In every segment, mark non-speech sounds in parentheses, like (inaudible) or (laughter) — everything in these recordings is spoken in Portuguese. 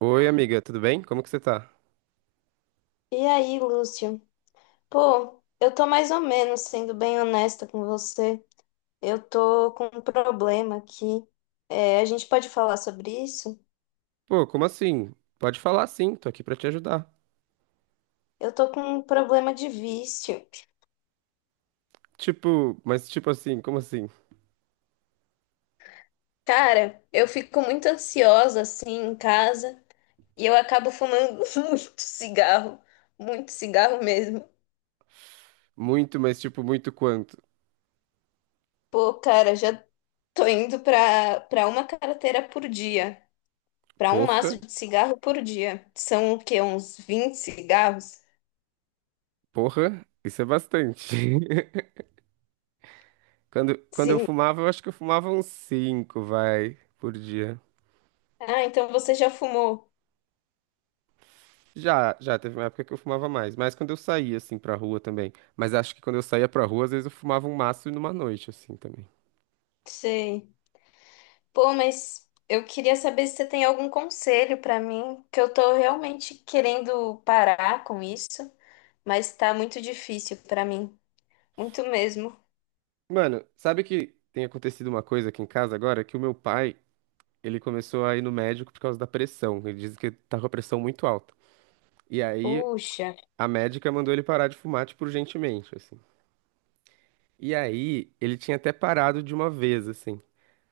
Oi, amiga, tudo bem? Como que você tá? E aí, Lúcio? Pô, eu tô mais ou menos sendo bem honesta com você. Eu tô com um problema aqui. É, a gente pode falar sobre isso? Pô, como assim? Pode falar sim, tô aqui pra te ajudar. Eu tô com um problema de vício. Tipo, mas tipo assim, como assim? Cara, eu fico muito ansiosa assim em casa e eu acabo fumando (laughs) muito cigarro, muito cigarro mesmo. Muito, mas tipo, muito quanto? Pô, cara, já tô indo pra uma carteira por dia, pra um Porra, maço de cigarro por dia. São o quê? Uns 20 cigarros? porra, isso é bastante. (laughs) Quando eu Sim. fumava, eu acho que eu fumava uns cinco, vai, por dia. Ah, então você já fumou. Já, já, teve uma época que eu fumava mais, mas quando eu saía, assim, pra rua também. Mas acho que quando eu saía pra rua, às vezes eu fumava um maço numa noite, assim, também. Sei. Pô, mas eu queria saber se você tem algum conselho pra mim, que eu tô realmente querendo parar com isso, mas tá muito difícil pra mim, muito mesmo. Mano, sabe que tem acontecido uma coisa aqui em casa agora? Que o meu pai, ele começou a ir no médico por causa da pressão. Ele diz que tá com a pressão muito alta. E aí Puxa, a médica mandou ele parar de fumar, tipo, urgentemente, assim. E aí ele tinha até parado de uma vez, assim.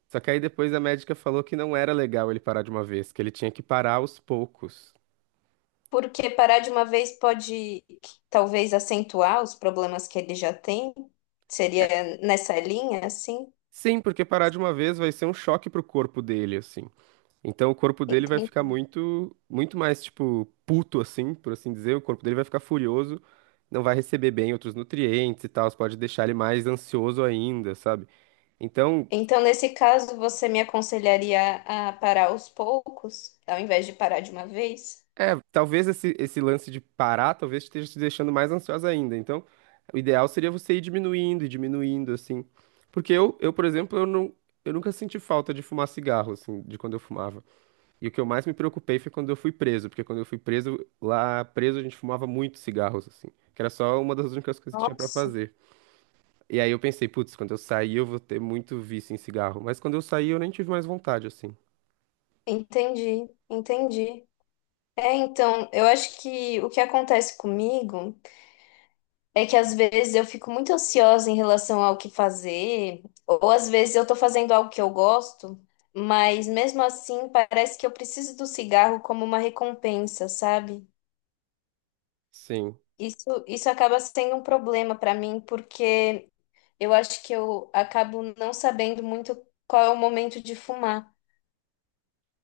Só que aí depois a médica falou que não era legal ele parar de uma vez, que ele tinha que parar aos poucos. porque parar de uma vez pode talvez acentuar os problemas que ele já tem. É, Seria nessa linha, assim? sim, porque parar de uma vez vai ser um choque pro corpo dele, assim. Então o corpo dele vai ficar muito, muito mais, tipo, puto, assim, por assim dizer. O corpo dele vai ficar furioso, não vai receber bem outros nutrientes e tal. Pode deixar ele mais ansioso ainda, sabe? Então, Então, nesse caso, você me aconselharia a parar aos poucos, ao invés de parar de uma vez? é, talvez esse lance de parar, talvez esteja te deixando mais ansiosa ainda. Então, o ideal seria você ir diminuindo e diminuindo, assim. Porque eu, por exemplo, eu nunca senti falta de fumar cigarro, assim, de quando eu fumava. E o que eu mais me preocupei foi quando eu fui preso, porque quando eu fui preso, lá preso a gente fumava muito cigarros, assim, que era só uma das únicas coisas que tinha pra Nossa. fazer. E aí eu pensei, putz, quando eu sair eu vou ter muito vício em cigarro. Mas quando eu saí eu nem tive mais vontade, assim. Entendi, entendi. É, então, eu acho que o que acontece comigo é que às vezes eu fico muito ansiosa em relação ao que fazer, ou às vezes eu tô fazendo algo que eu gosto, mas mesmo assim parece que eu preciso do cigarro como uma recompensa, sabe? Sim. Isso acaba sendo um problema para mim, porque eu acho que eu acabo não sabendo muito qual é o momento de fumar.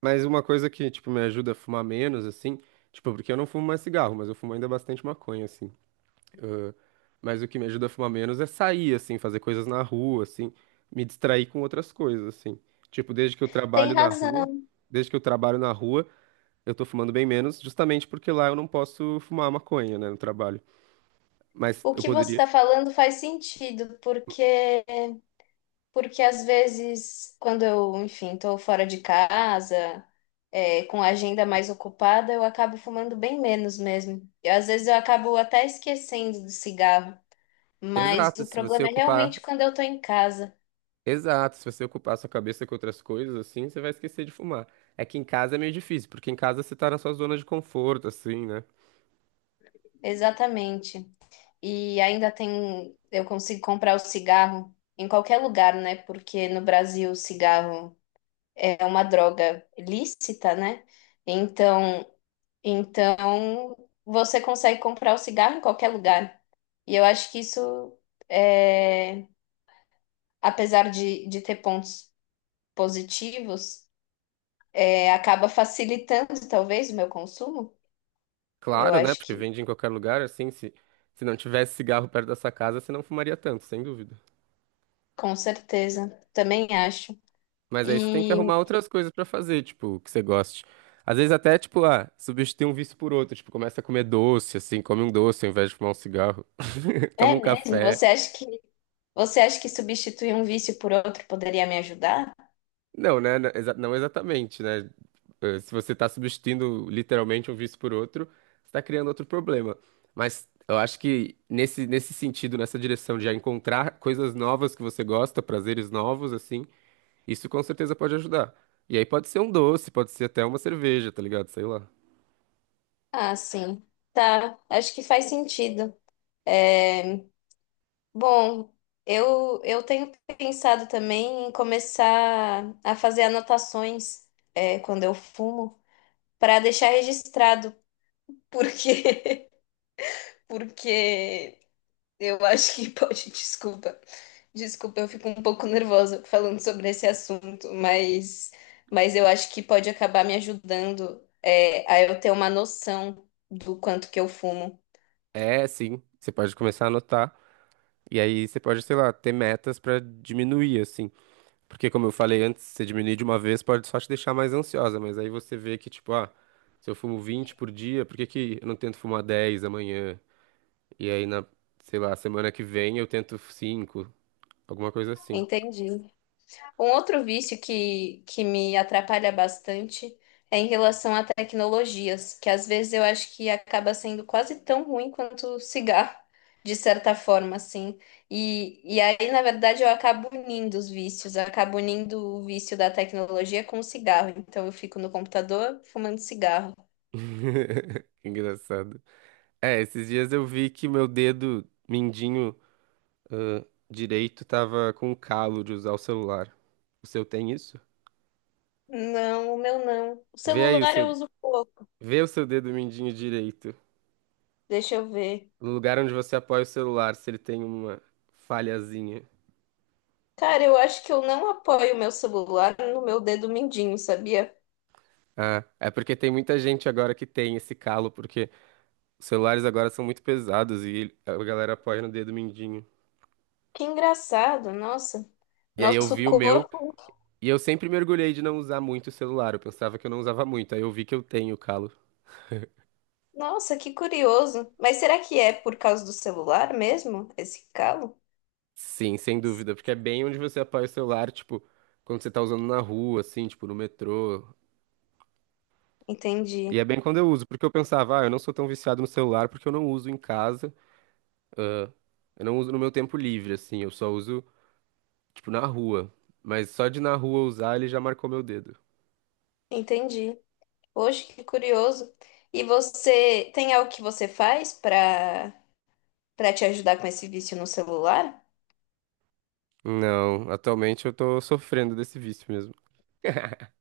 Mas uma coisa que, tipo, me ajuda a fumar menos, assim, tipo, porque eu não fumo mais cigarro, mas eu fumo ainda bastante maconha, assim. Ah, mas o que me ajuda a fumar menos é sair, assim, fazer coisas na rua, assim, me distrair com outras coisas, assim. Tipo, desde que eu Tem trabalho na rua, razão. Desde que eu trabalho na rua, eu tô fumando bem menos, justamente porque lá eu não posso fumar maconha, né, no trabalho. Mas O eu que você poderia. está falando faz sentido, porque às vezes, quando eu, enfim, tô fora de casa, é, com a agenda mais ocupada, eu acabo fumando bem menos mesmo. E às vezes eu acabo até esquecendo do cigarro. Mas Exato, o se você problema é realmente ocupar. quando eu tô em casa. Exato, se você ocupar a sua cabeça com outras coisas, assim, você vai esquecer de fumar. É que em casa é meio difícil, porque em casa você tá na sua zona de conforto, assim, né? Exatamente. E ainda tem, eu consigo comprar o cigarro em qualquer lugar, né? Porque no Brasil o cigarro é uma droga lícita, né? Então, então você consegue comprar o cigarro em qualquer lugar. E eu acho que isso, é, apesar de ter pontos positivos, é, acaba facilitando talvez o meu consumo. Eu Claro, né? acho Porque que, vende em qualquer lugar, assim, se não tivesse cigarro perto da sua casa, você não fumaria tanto, sem dúvida. com certeza, também acho. Mas aí você tem que E arrumar outras coisas pra fazer, tipo, que você goste. Às vezes até, tipo, ah, substitui um vício por outro, tipo, começa a comer doce, assim, come um doce ao invés de fumar um cigarro. (laughs) Toma é um mesmo, café. você acha que substituir um vício por outro poderia me ajudar? Não, né? Não exatamente, né? Se você tá substituindo literalmente um vício por outro, você tá criando outro problema. Mas eu acho que nesse sentido, nessa direção de já encontrar coisas novas que você gosta, prazeres novos, assim, isso com certeza pode ajudar. E aí pode ser um doce, pode ser até uma cerveja, tá ligado? Sei lá. Ah, sim. Tá, acho que faz sentido. É, bom, eu tenho pensado também em começar a fazer anotações, é, quando eu fumo. Para deixar registrado, (laughs) porque porque eu acho que (laughs) pode, desculpa. Desculpa, eu fico um pouco nervosa falando sobre esse assunto, mas eu acho que pode acabar me ajudando é, a eu ter uma noção do quanto que eu fumo. É, sim. Você pode começar a anotar. E aí você pode, sei lá, ter metas pra diminuir, assim. Porque, como eu falei antes, você diminuir de uma vez pode só te deixar mais ansiosa. Mas aí você vê que, tipo, ah, se eu fumo 20 por dia, por que que eu não tento fumar 10 amanhã? E aí, sei lá, semana que vem eu tento cinco, alguma coisa assim. Entendi. Um outro vício que me atrapalha bastante é em relação a tecnologias, que às vezes eu acho que acaba sendo quase tão ruim quanto o cigarro, de certa forma, assim. E aí, na verdade, eu acabo unindo os vícios, eu acabo unindo o vício da tecnologia com o cigarro. Então, eu fico no computador fumando cigarro. (laughs) Que engraçado. É, esses dias eu vi que meu dedo mindinho, ãh, direito tava com calo de usar o celular. O seu tem isso? Não, o meu não. O Vê aí o celular eu seu uso pouco. Vê o seu dedo mindinho direito, Deixa eu ver. no lugar onde você apoia o celular, se ele tem uma falhazinha. Cara, eu acho que eu não apoio o meu celular no meu dedo mindinho, sabia? Ah, é porque tem muita gente agora que tem esse calo, porque os celulares agora são muito pesados e a galera apoia no dedo mindinho. Que engraçado, nossa. E aí eu Nosso vi o meu, corpo. e eu sempre mergulhei de não usar muito o celular, eu pensava que eu não usava muito, aí eu vi que eu tenho o calo. Nossa, que curioso. Mas será que é por causa do celular mesmo, esse calo? Sim, sem dúvida, porque é bem onde você apoia o celular, tipo, quando você tá usando na rua, assim, tipo, no metrô. Entendi, E é bem quando eu uso, porque eu pensava, ah, eu não sou tão viciado no celular porque eu não uso em casa. Eu não uso no meu tempo livre, assim, eu só uso, tipo, na rua. Mas só de na rua usar ele já marcou meu dedo. entendi. Poxa, que curioso. E você tem algo que você faz para te ajudar com esse vício no celular? Não, atualmente eu tô sofrendo desse vício mesmo.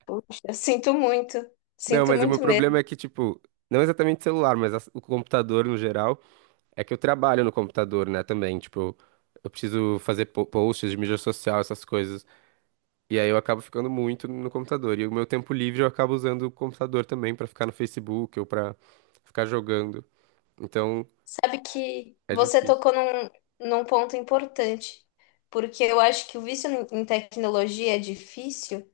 Poxa, eu (laughs) sinto muito. Não, Sinto mas o meu muito problema mesmo. é que, tipo, não exatamente celular, mas o computador no geral, é que eu trabalho no computador, né, também. Tipo, eu preciso fazer posts de mídia social, essas coisas. E aí eu acabo ficando muito no computador. E o meu tempo livre eu acabo usando o computador também pra ficar no Facebook ou pra ficar jogando. Então, Sabe que é você difícil. tocou num ponto importante, porque eu acho que o vício em tecnologia é difícil.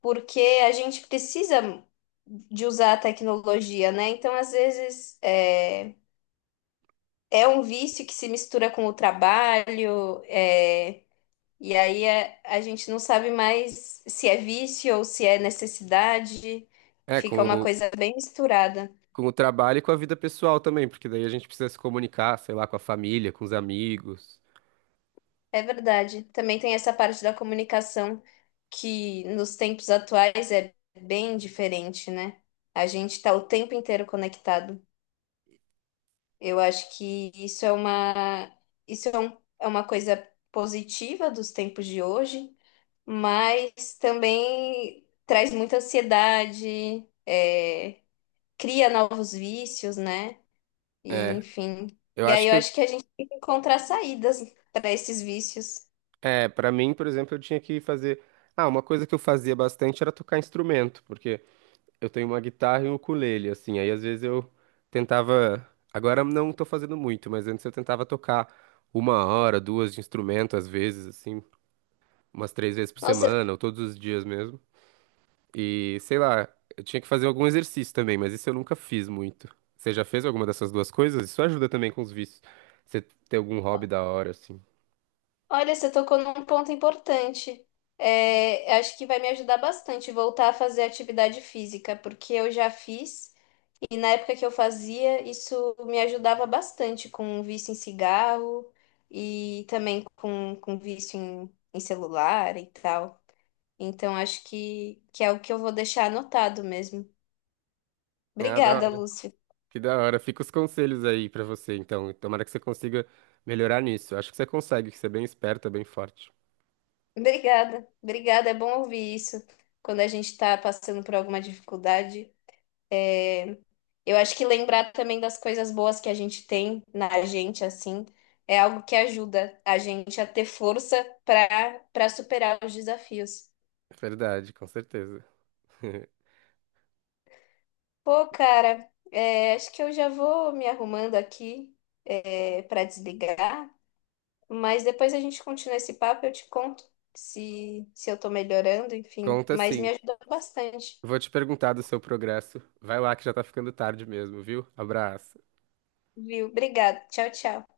Porque a gente precisa de usar a tecnologia, né? Então, às vezes, é um vício que se mistura com o trabalho, é, e aí a gente não sabe mais se é vício ou se é necessidade, É, fica uma com coisa bem misturada. Com o trabalho e com a vida pessoal também, porque daí a gente precisa se comunicar, sei lá, com a família, com os amigos. É verdade. Também tem essa parte da comunicação que nos tempos atuais é bem diferente, né? A gente está o tempo inteiro conectado. Eu acho que isso é uma, isso é, um- é uma coisa positiva dos tempos de hoje, mas também traz muita ansiedade, é, cria novos vícios, né? E É, enfim. eu E acho aí eu acho que a gente tem que encontrar saídas para esses vícios. é, para mim, por exemplo, eu tinha que fazer. Ah, uma coisa que eu fazia bastante era tocar instrumento, porque eu tenho uma guitarra e um ukulele, assim, aí às vezes eu tentava. Agora eu não tô fazendo muito, mas antes eu tentava tocar 1 hora, 2 de instrumento, às vezes, assim, umas três vezes por Nossa, semana, ou todos os dias mesmo. E sei lá, eu tinha que fazer algum exercício também, mas isso eu nunca fiz muito. Você já fez alguma dessas duas coisas? Isso ajuda também com os vícios. Você ter algum hobby da hora, assim. olha, você tocou num ponto importante. É, acho que vai me ajudar bastante voltar a fazer atividade física, porque eu já fiz. E na época que eu fazia, isso me ajudava bastante com vício em cigarro e também com vício em celular e tal. Então acho que é o que eu vou deixar anotado mesmo. Ah, da Obrigada, hora. Lúcio. Que da hora. Fica os conselhos aí pra você, então. Tomara que você consiga melhorar nisso. Acho que você consegue, que você é bem esperta, bem forte. Obrigada, obrigada. É bom ouvir isso quando a gente está passando por alguma dificuldade. É, eu acho que lembrar também das coisas boas que a gente tem na gente, assim, é algo que ajuda a gente a ter força para superar os desafios. Verdade, com certeza. (laughs) Pô, cara, é, acho que eu já vou me arrumando aqui, é, para desligar, mas depois a gente continua esse papo, e eu te conto se eu tô melhorando, enfim. Conta Mas me sim. ajudou bastante, Vou te perguntar do seu progresso. Vai lá que já tá ficando tarde mesmo, viu? Abraço. viu? Obrigada. Tchau, tchau.